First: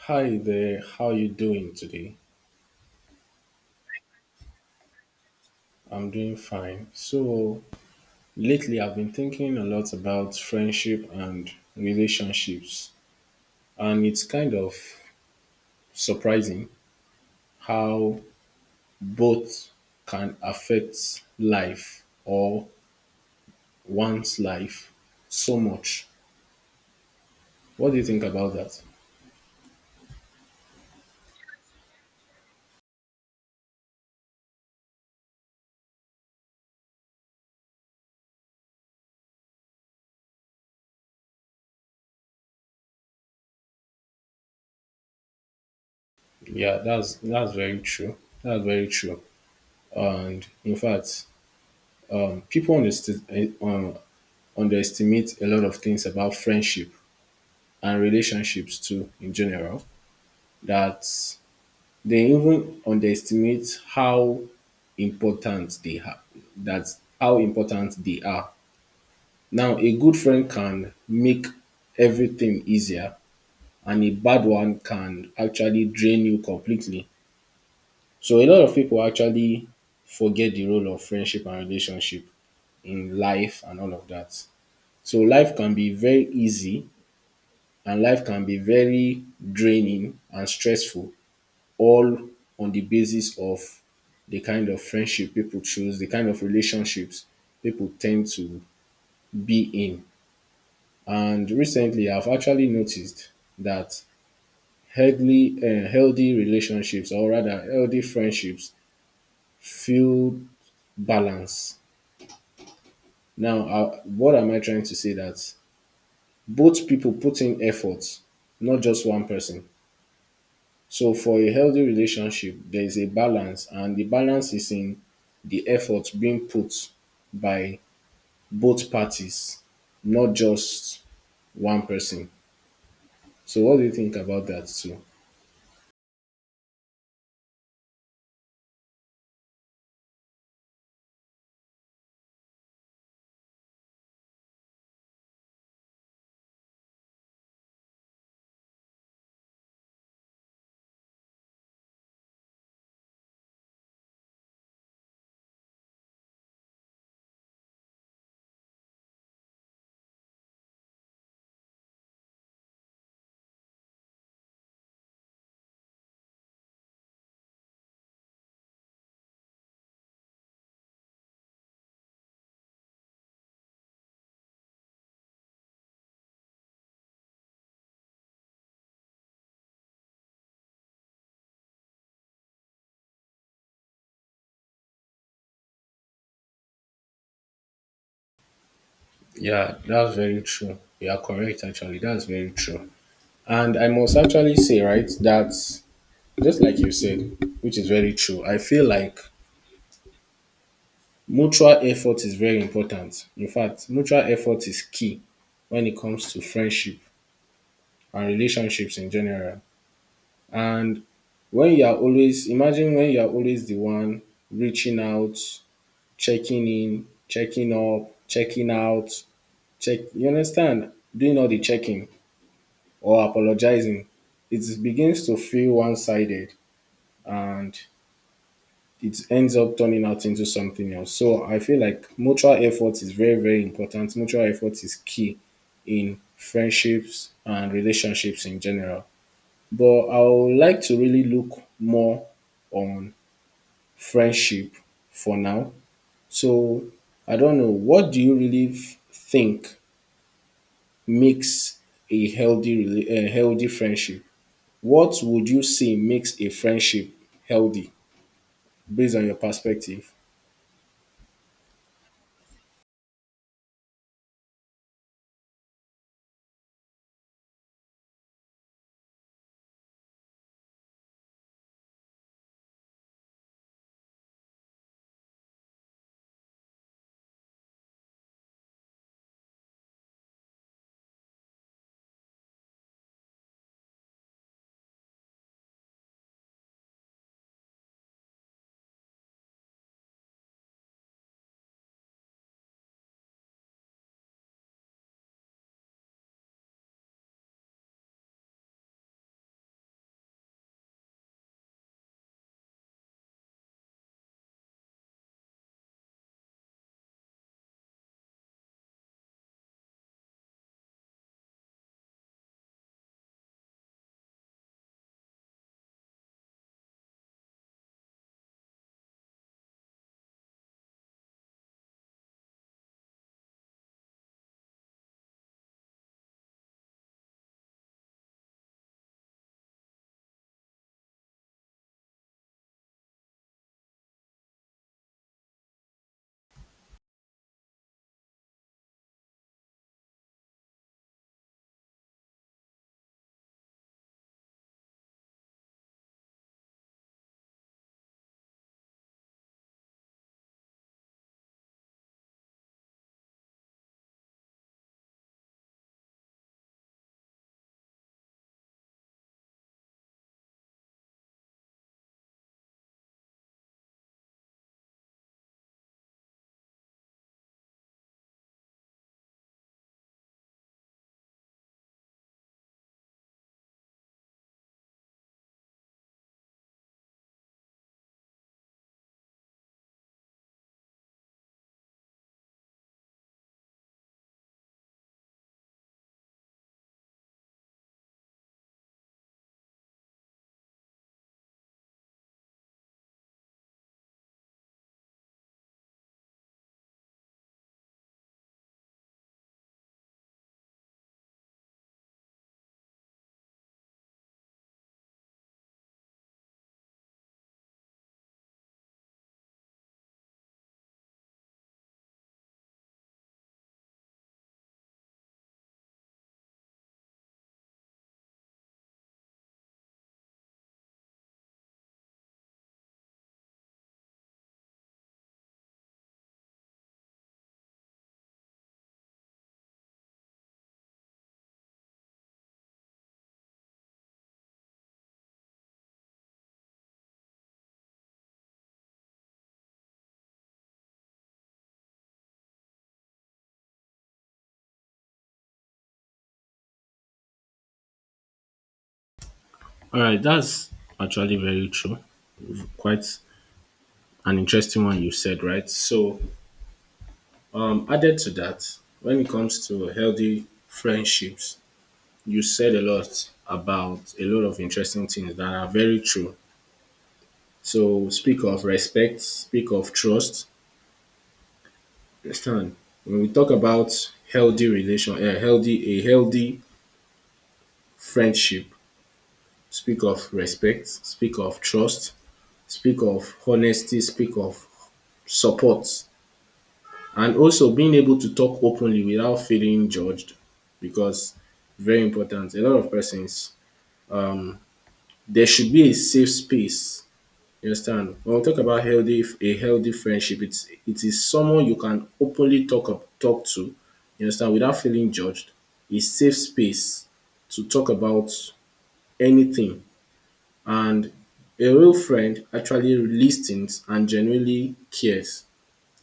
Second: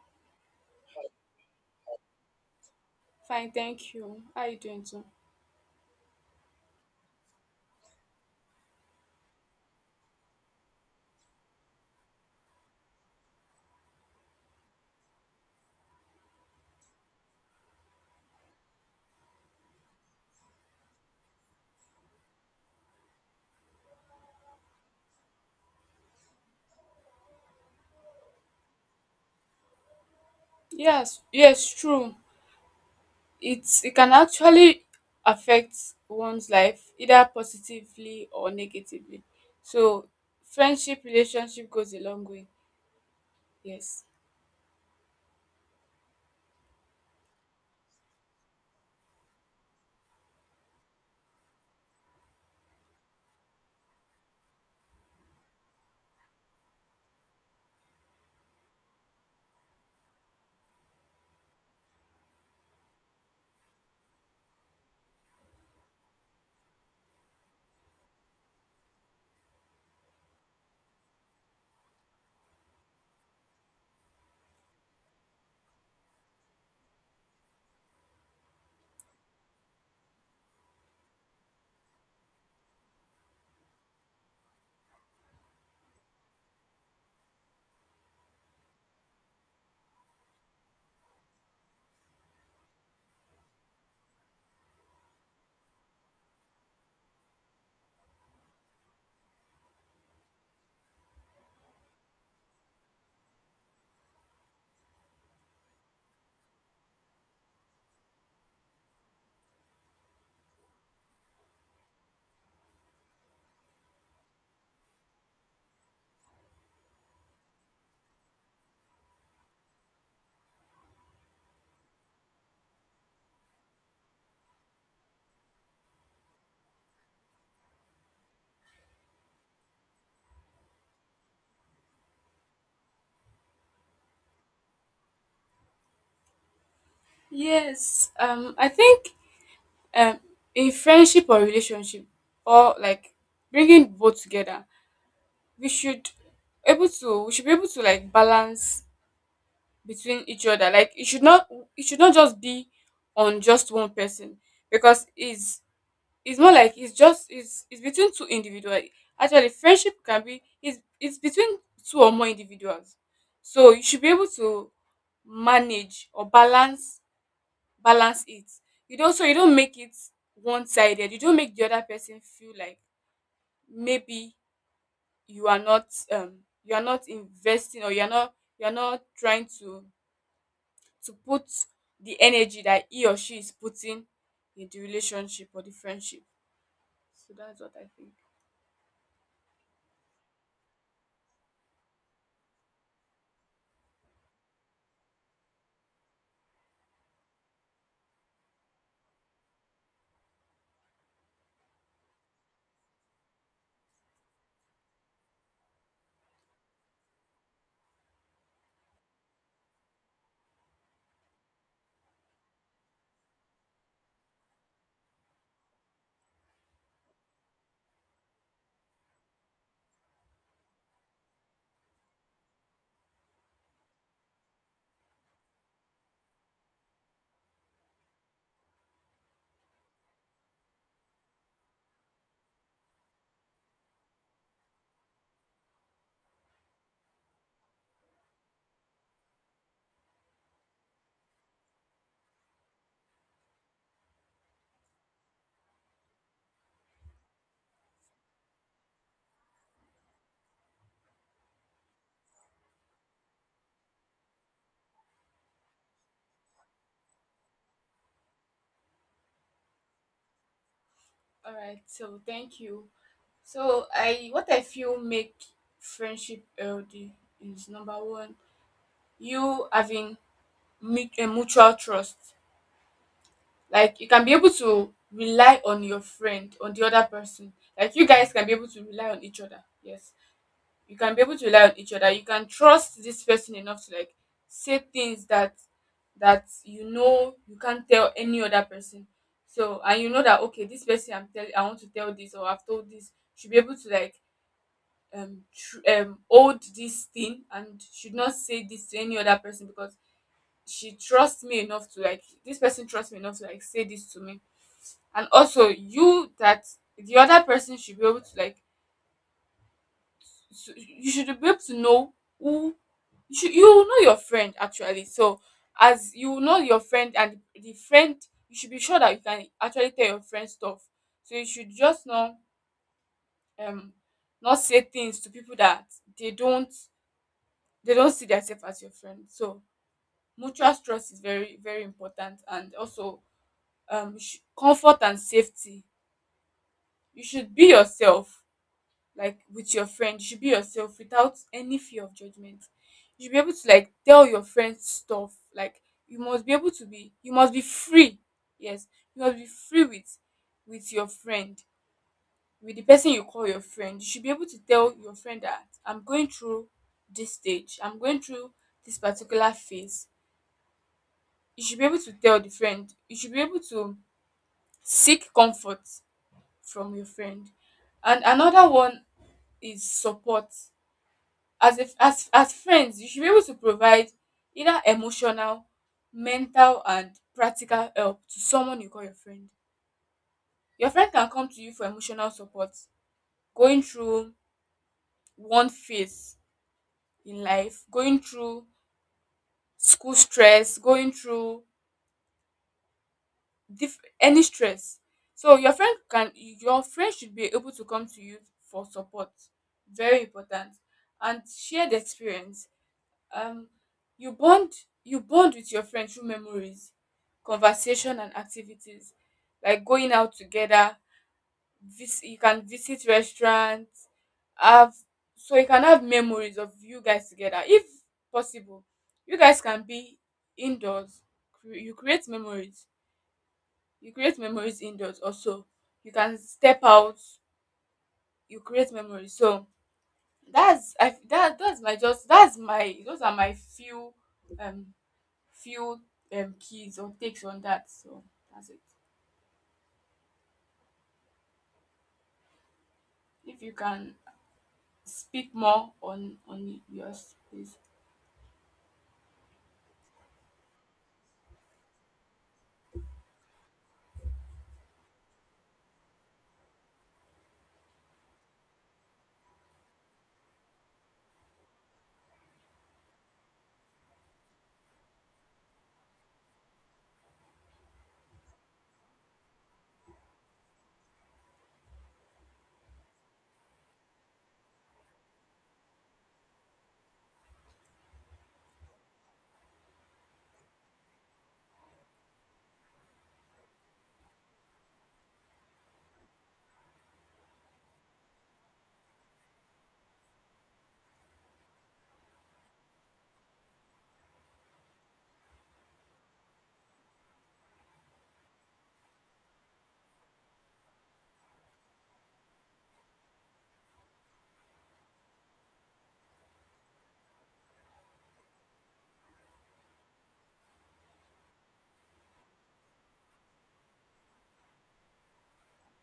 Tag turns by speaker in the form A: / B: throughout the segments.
A: Hi there, how you doing today?
B: Fine, thank you. How are you doing too?
A: I'm doing fine. So, lately I've been thinking a lot about friendship and relationships, and it's kind of surprising how both can affect life or one's life so much. What do you think about that?
B: Yes, yes, true. It can actually affect one's life either positively or negatively. So friendship relationship goes a long way. Yes.
A: Yeah, that's very true. That's very true. And in fact, people underestimate a lot of things about friendship and relationships too in general that they even underestimate how important they have, that how important they are. Now a good friend can make everything easier and a bad one can actually drain you completely. So a lot of people actually forget the role of friendship and relationship in life and all of that. So life can be very easy and life can be very draining and stressful all on the basis of the kind of friendship people choose, the kind of relationships people tend to be in. And recently, I've actually noticed that healthy relationships, or rather, healthy friendships, feel balance. Now, what am I trying to say? That both people put in effort, not just one person. So for a healthy relationship, there is a balance, and the balance is in the effort being put by both parties, not just one person. So what do you think about that too?
B: Yes. I think um in friendship or relationship, or like bringing both together, we should we should be able to like balance between each other. Like it should not just be on just one person, because it's not like it's just it's between two individuals. Actually, friendship can be it's between two or more individuals. So you should be able to manage or balance it. You don't so you don't make it one sided. You don't make the other person feel like maybe you are not um you are not investing, or you are not trying to put the energy that he or she is putting in the relationship or the friendship. So that's what I think.
A: Yeah, that's very true. You are correct, actually. That's very true. And I must actually say, right, that just like you said, which is very true, I feel like mutual effort is very important. In fact, mutual effort is key when it comes to friendship and relationships in general. And when you are always, imagine when you are always the one reaching out, checking in, checking up, checking out, check, you understand, doing all the checking or apologizing, it begins to feel one sided and it ends up turning out into something else. So I feel like mutual effort is very, very important. Mutual effort is key in friendships and relationships in general. But I would like to really look more on friendship for now. So I don't know. What do you really think makes a healthy friendship? What would you say makes a friendship healthy based on your perspective?
B: All right. So thank you. So I what I feel make friendship healthy is number one, you having a mutual trust. Like you can be able to rely on your friend, on the other person. Like you guys can be able to rely on each other. Yes. You can be able to rely on each other. You can trust this person enough to like say things that you can't tell any other person. So and you know that, okay, this person, I want to tell this, or I've told this, should be able to like hold this thing, and should not say this to any other person, because she trusts me enough to like this person trusts me enough to like say this to me. And also you, that the other person should be able to like, so you should be able to know who you will know your friend, actually. So as you will know your friend, and the friend, you should be sure that you can actually tell your friend stuff. So you should just not um not say things to people that they don't they don't see themselves as your friend. So mutual trust is very, very important. And also you, comfort and safety. You should be yourself. Like with your friend you should be yourself without any fear of judgment. You should be able to like tell your friends stuff. Like you must be free. Yes. You must be free with your friend, with the person you call your friend. You should be able to tell your friend that I'm going through this stage, I'm going through this particular phase. You should be able to tell the friend. You should be able to seek comfort from your friend. And another one is support. As if as as friends, you should be able to provide either emotional, mental, and practical help to someone you call your friend. Your friend can come to you for emotional support. Going through one phase in life, going through school stress, going through any stress. So your friend should be able to come to you for support. Very important. And shared experience. um you bond you bond with your friend through memories, conversation, and activities. Like going out together, you can visit restaurants. Have So you can have memories of you guys together, if possible. You guys can be indoors. You create memories. You create memories indoors. Also, you can step out. You create memories. So that's my those are my few um few, keys or takes on that. So that's it. If you can speak more on yours, please.
A: All right, that's actually very true. Quite an interesting one you said, right? So, added to that, when it comes to healthy friendships, you said a lot about a lot of interesting things that are very true. So speak of respect, speak of trust. Understand? When we talk about healthy relation, a healthy friendship, speak of respect, speak of trust, speak of honesty, speak of support, and also being able to talk openly without feeling judged, because very important. A lot of persons, um, there should be a safe space. You understand? When we talk about healthy a healthy friendship, it's it is someone you can openly talk to, you understand, without feeling judged. A safe space to talk about anything. And a real friend actually listens and genuinely cares.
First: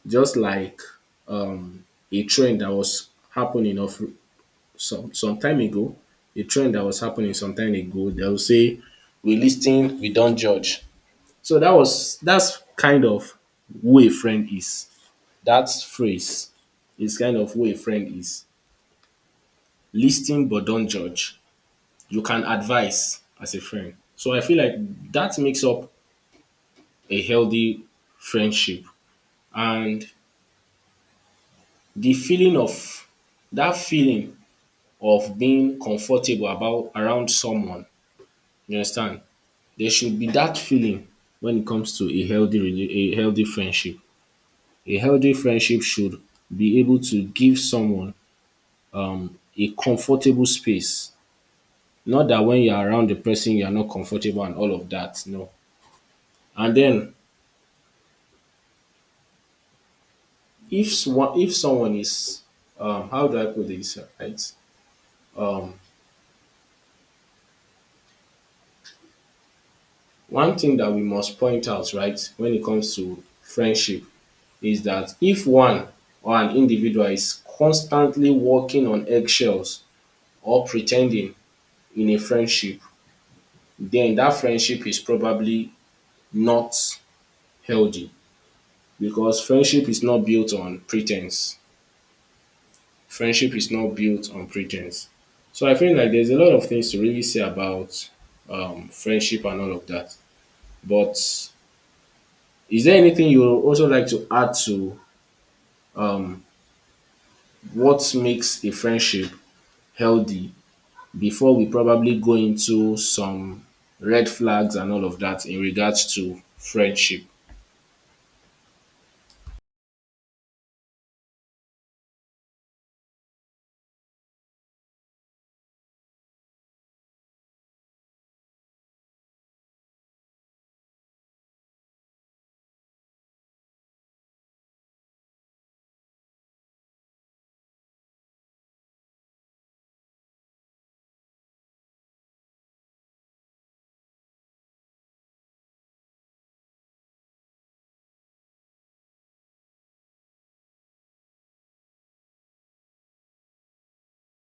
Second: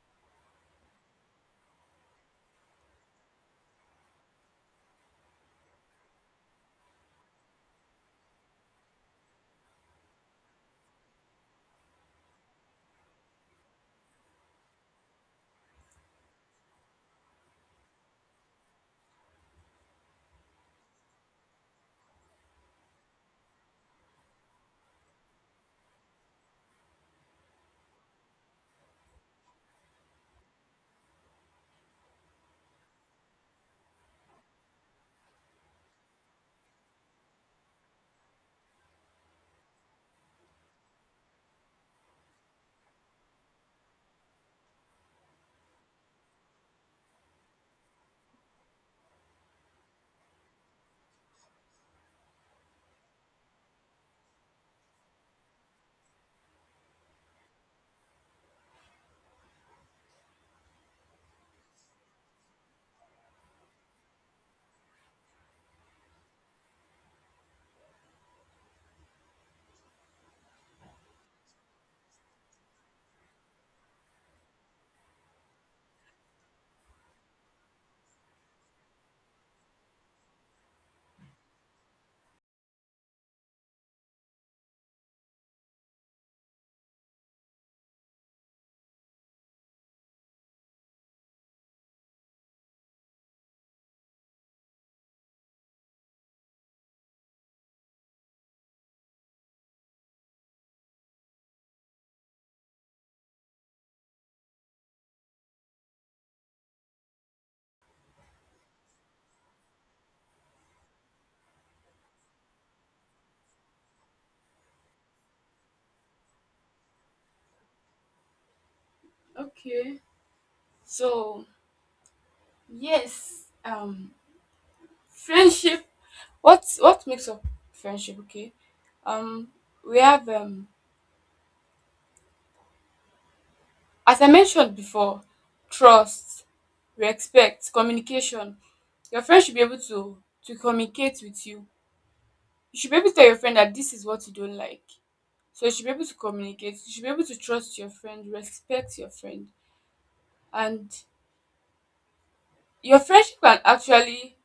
A: Just like um a trend that was happening of some time ago, a trend that was happening some time ago, they'll say we listen, we don't judge. So that's kind of who a friend is. That phrase is kind of who a friend is. Listen but don't judge. You can advise as a friend. So I feel like that makes up a healthy friendship. And the feeling of that feeling of being comfortable about around someone, you understand? There should be that feeling when it comes to a a healthy friendship. A healthy friendship should be able to give someone a comfortable space. Not that when you're around the person, you are not comfortable and all of that. No. And then if if someone is how do I put this right? Um, one thing that we must point out right when it comes to friendship is that if one or an individual is constantly walking on eggshells or pretending in a friendship, then that friendship is probably not healthy because friendship is not built on pretense. Friendship is not built on pretense. So I feel like there's a lot of things to really say about friendship and all of that. But is there anything you would also like to add to what makes a friendship healthy before we probably go into some red flags and all of that in regards to friendship?
B: Okay. So yes, friendship. What makes up friendship? Okay. Um, we have as I mentioned before, trust, respect, communication. Your friend should be able to communicate with you. You should be able to tell your friend that this is what you don't like. So you should be able to communicate, you should be able to trust your friend, respect your friend, and your friendship can actually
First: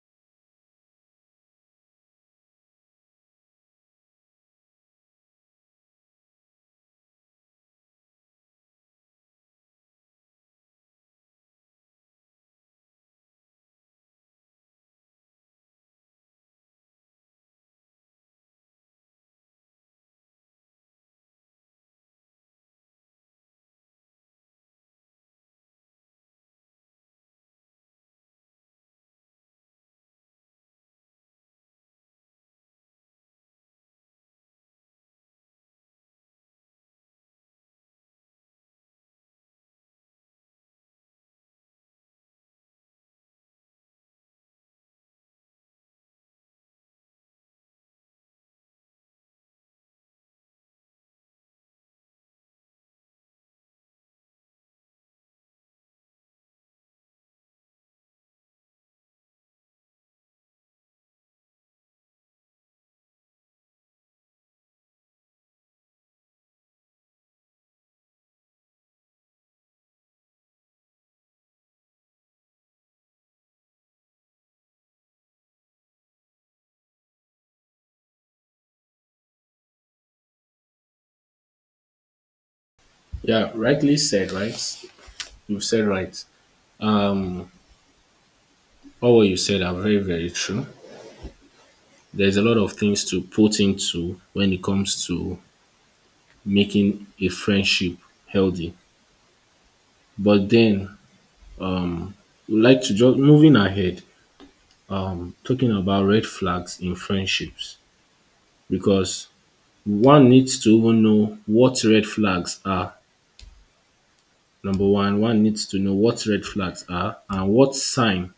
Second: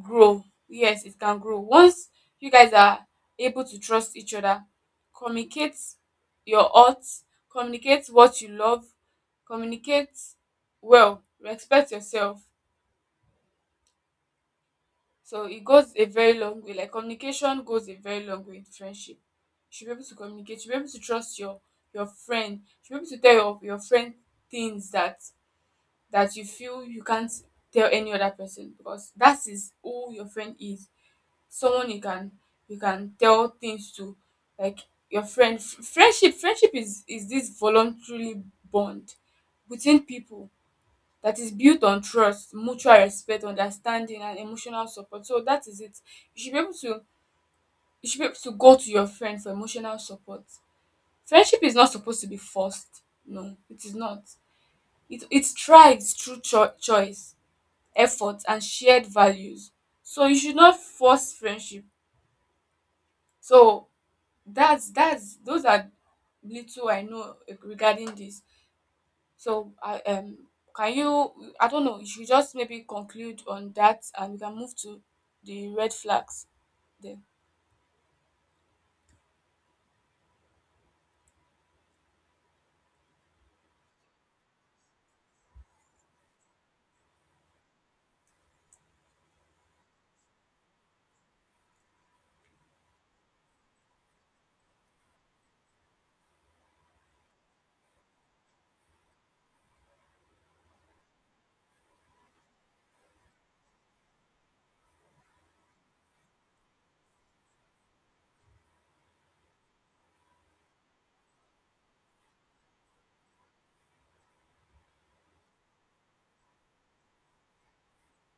B: grow. Yes, it can grow. Once you guys are able to trust each other, communicate your thoughts, communicate what you love, communicate well, respect yourself. So it goes a very long way. Like communication goes a very long way in friendship. You should be able to communicate. You should be able to trust your friend. You should be able to tell your friend things that you feel you can't tell any other person, because that is who your friend is. Someone you can tell things to, like your friend. Friendship is this voluntarily bond between people that is built on trust, mutual respect, understanding, and emotional support. So that is it. You should be able to you should be able to go to your friend for emotional support. Friendship is not supposed to be forced. No, it is not. It thrives through choice, effort, and shared values. So you should not force friendship. So that's those are little I know regarding this. So can you I don't know, you should just maybe conclude on that and we can move to the red flags then.
A: Yeah, rightly said, right? You said right. Um, all what you said are very, very true. There's a lot of things to put into when it comes to making a friendship healthy. But then, um, would like to just moving ahead, talking about red flags in friendships because one needs to even know what red flags are. Number one, one needs to know what red flags are and what sign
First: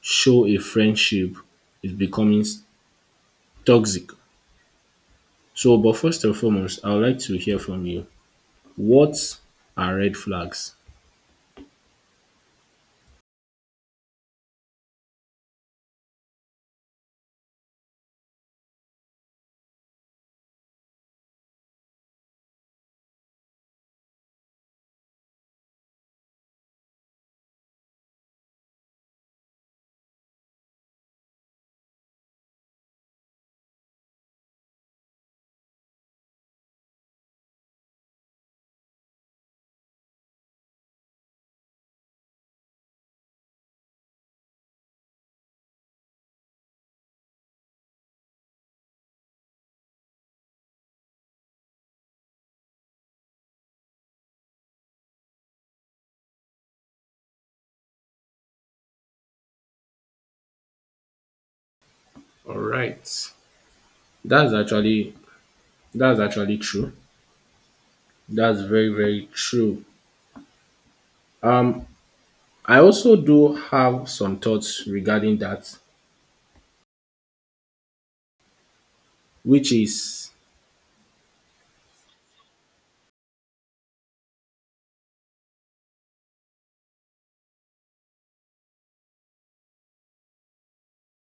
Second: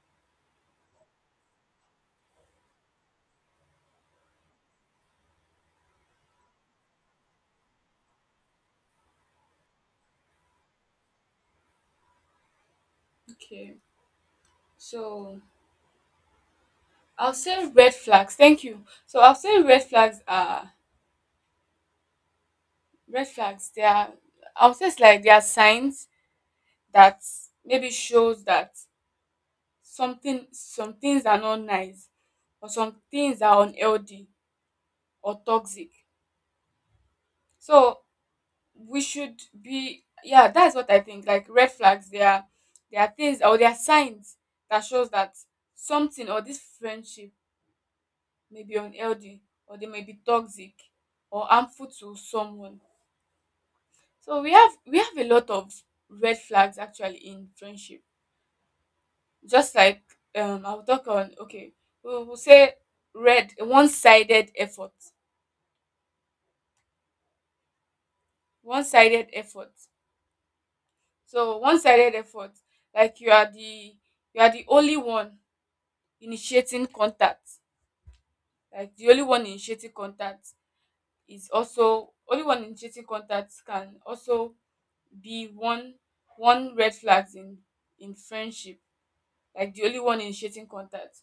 A: show a friendship is becoming toxic. So, but first and foremost, I would like to hear from you. What are red flags?
B: Okay. So I'll say red flags. Thank you. So I'll say red flags They are, I'll say, it's like they are signs that maybe shows that some things are not nice, or some things are unhealthy or toxic. So we should be yeah, that's what I think. Like red flags, they are things, or they are signs that shows that something or this friendship may be unhealthy, or they may be toxic, or harmful to someone. So we have a lot of red flags actually in friendship. Just like I'll talk on okay we'll
A: All
B: say,
A: right.
B: red one-sided
A: That's
B: effort.
A: actually that's actually true. That's very, very
B: One-sided effort.
A: true.
B: So
A: Um,
B: one-sided effort,
A: I also
B: like you are
A: do
B: the
A: have some
B: you are the
A: thoughts
B: only
A: regarding
B: one
A: that,
B: initiating contact. Like the only one
A: which
B: initiating
A: is
B: contact is also. Only one initiating contact can also be one red flags in friendship. Like the only one initiating contact.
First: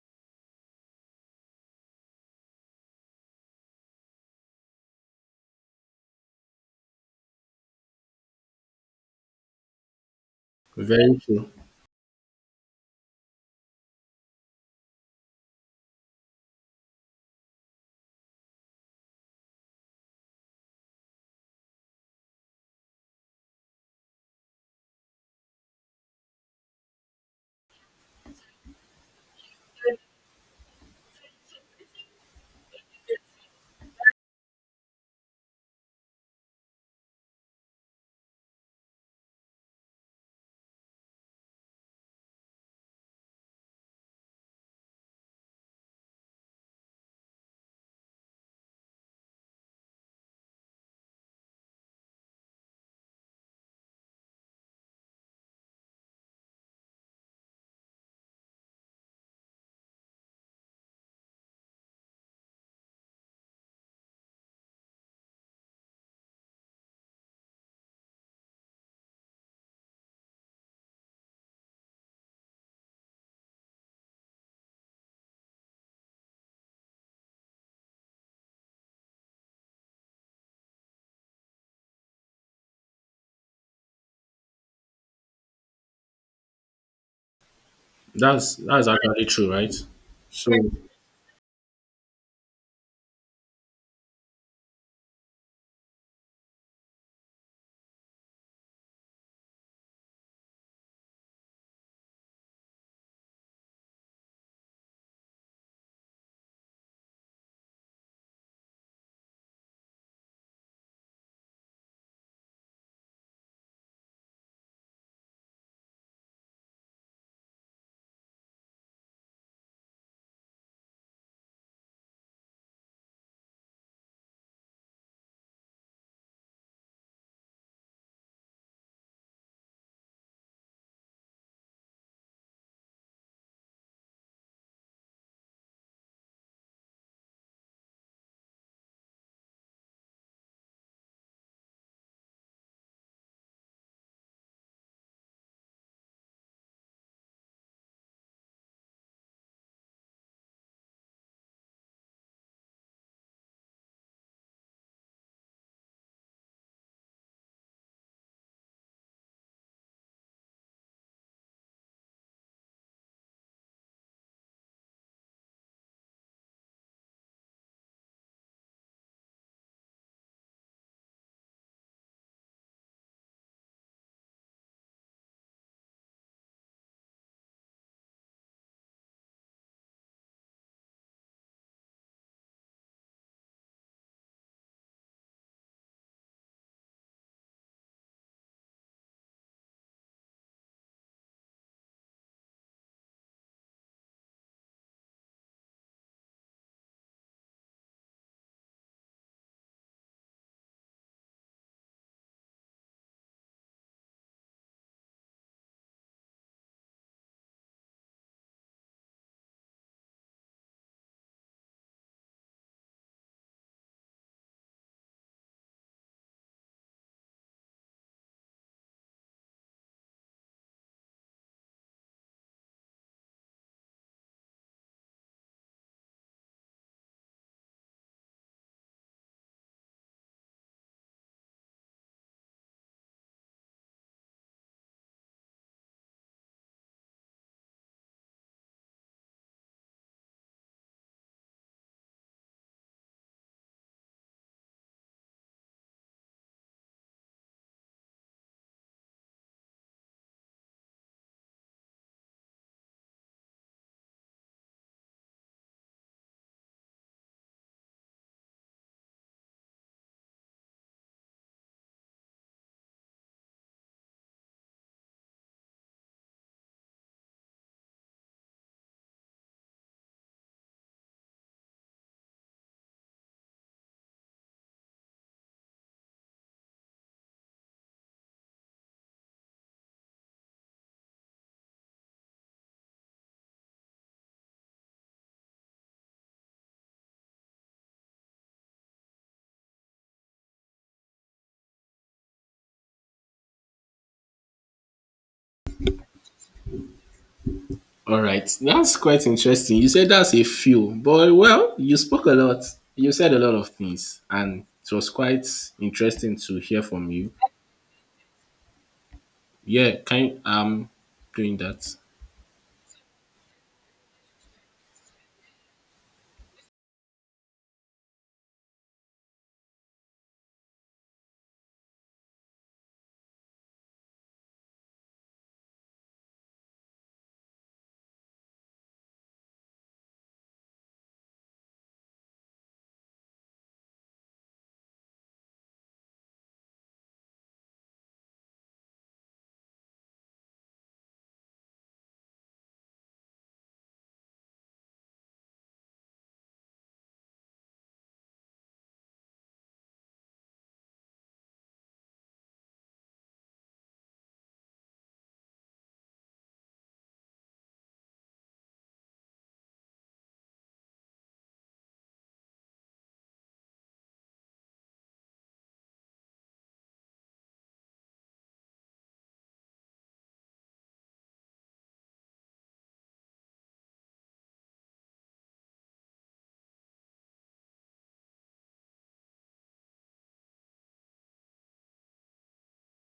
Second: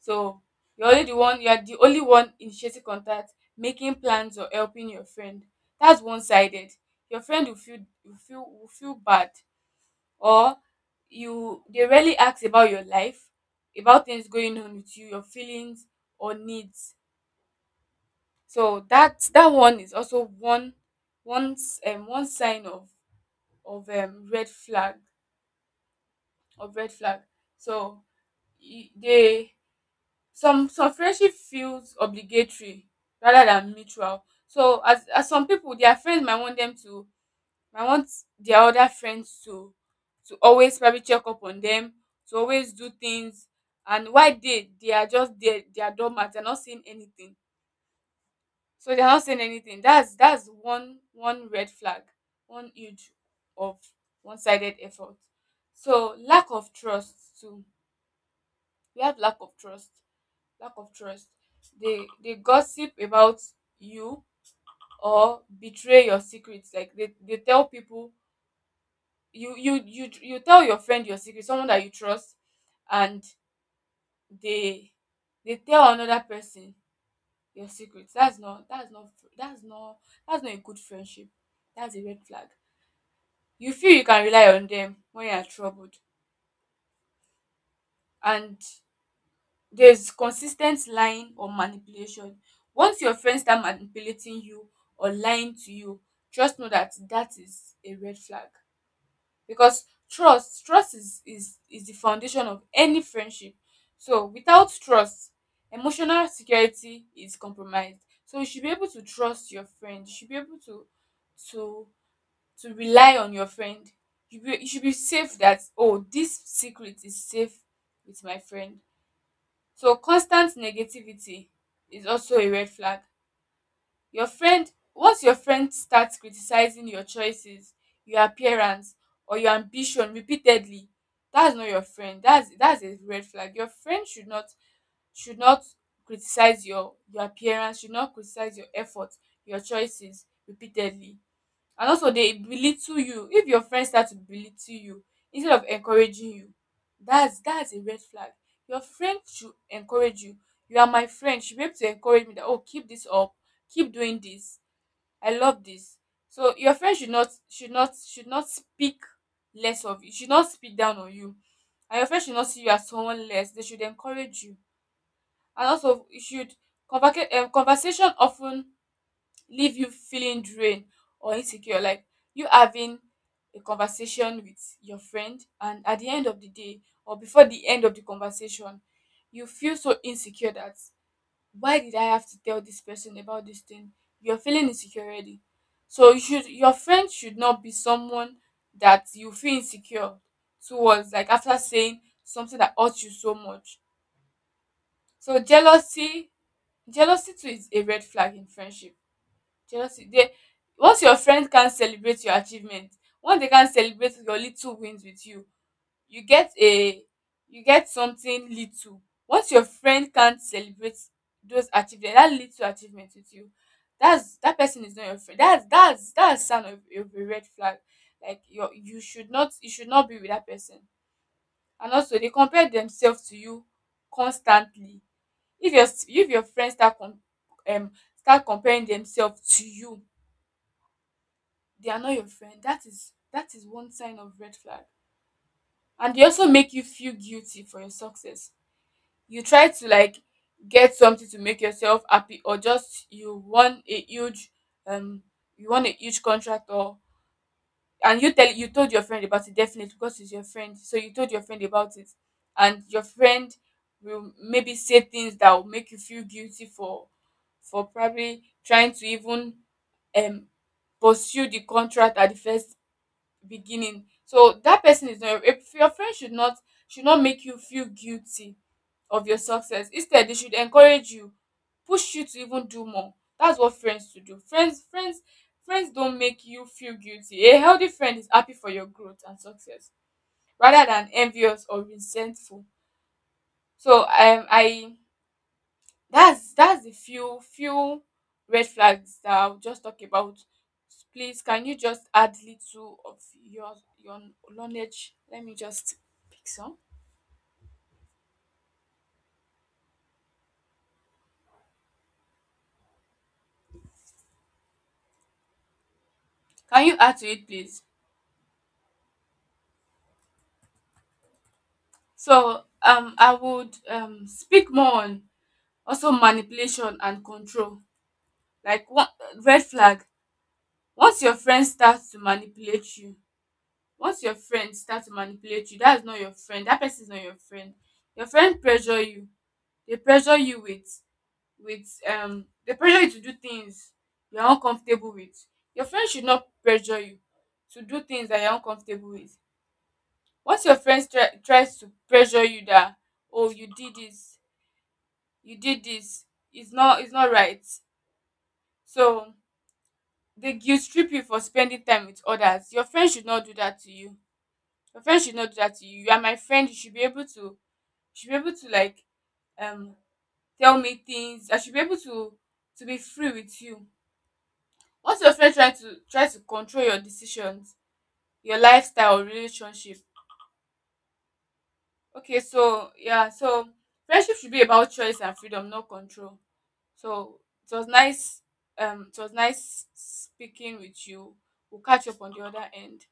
B: So you're the only one initiating contact, making plans, or helping your friend. That's one-sided. Your friend will feel, will feel bad. Or
A: very true.
B: you they rarely ask about your life, about things going on with you, your feelings or needs. So that, one is also one, one sign of um red flag of red flag. So y- they some friendship feels obligatory rather than mutual. So as some people, their friends might want them to, I want their other friends to always probably check up on them, to always do things. And why they are just there, they are dormant, they're not saying anything. So they're not saying anything. That's one red flag, one huge of one-sided effort. So lack of trust too. We have lack of trust. Lack of trust. They gossip about you or betray your secrets. Like they tell people. You tell your friend your secret, someone that you trust, and they they tell another person your secret. That's not that's not that's not that's not a good friendship. That's a red flag. You feel you can rely on them when you are troubled.
A: That's
B: And
A: that's actually true, right?
B: there's
A: So,
B: consistent lying or manipulation. Once your friends start manipulating you or lying to you, just know that that is a red flag, because trust is the foundation of any friendship. So without trust, emotional security is compromised. So you should be able to trust your friend. You should be able to to to rely on your friend. You should be safe that, oh, this secret is safe with my friend. So constant negativity is also a red flag. Your friend once your friend starts criticizing your choices, your appearance, or your ambition repeatedly, that's not your friend. That's a red flag. Your friend should not criticize your appearance, should not criticize your effort, your choices repeatedly. And also they belittle you. If your friend starts to belittle you instead of encouraging you, that's a red flag. Your friend should encourage you. You are my friend. She should be able to encourage me that, oh, keep this up, keep doing this, I love this. So your friend should not speak less of you, should not speak down on you. And your friend should not see you as someone less. They should encourage you. And also you should conversation often leave you feeling drained or insecure. Like you having a conversation with your friend and at the end of the day or before the end of the conversation, you feel so insecure that why did I have to tell this person about this thing? You're feeling insecure already. So you should, your friend should not be someone that you feel insecure towards, like after saying something that hurts you so much. So jealousy too is a red flag in friendship. Jealousy, they, once your friend can't celebrate your achievement, once they can't celebrate your little wins with you, you get a, you get something little, once your friend can't celebrate those achievement, that little achievement with you, that's, that person is not your friend, that's sign of a red flag. Like your, you should not be with that person. And also they compare themselves to you constantly. If your friends start um start comparing themselves to you, they are not your friend. That is one sign of red flag. And they also make you feel guilty for your success. You try to like get something to make yourself happy, or just you won a huge um you won a huge contract, or, and you tell you told your friend about it, definitely because it's your friend, so you told your friend about it. And your friend will maybe say things that will make you feel guilty for, probably trying to even um pursue the contract at the first beginning. So that person is not, if your friend should not, should not make you feel guilty of your success. Instead they should encourage you, push you to even do more. That's what friends should do. Friends don't make you feel guilty. A healthy friend is happy for your growth and success rather than envious or resentful. So I that's, the few red flags that I'll just talk about. Please, can you just add little of your knowledge? Let me just pick some.
A: all right, that's quite interesting. You said that's a few, but well, you spoke a lot. You said a lot of things, and it was quite interesting to hear
B: Can you
A: from
B: add to
A: you.
B: it, please?
A: Yeah, kind. Doing that.
B: So, I would speak more on also manipulation and control. Like one red flag. Once your friend starts to manipulate you, once your friend starts to manipulate you, that's not your friend. That person is not your friend. Your friend pressure you. They pressure you with the pressure you to do things you're uncomfortable with. Your friends should not pressure you to do things that you're uncomfortable with. Once your friends try tries to pressure you that oh you did this, it's not right. So they guilt trip you for spending time with others. Your friends should not do that to you. Your friends should not do that to you. You are my friend, you should be able to like um tell me things. I should be able to be free with you. Once your friend try to control your decisions, your lifestyle or relationship. Okay, so yeah, so friendship should be about choice and freedom, not control. So it was nice, it was nice speaking with you. We'll catch up on the other end.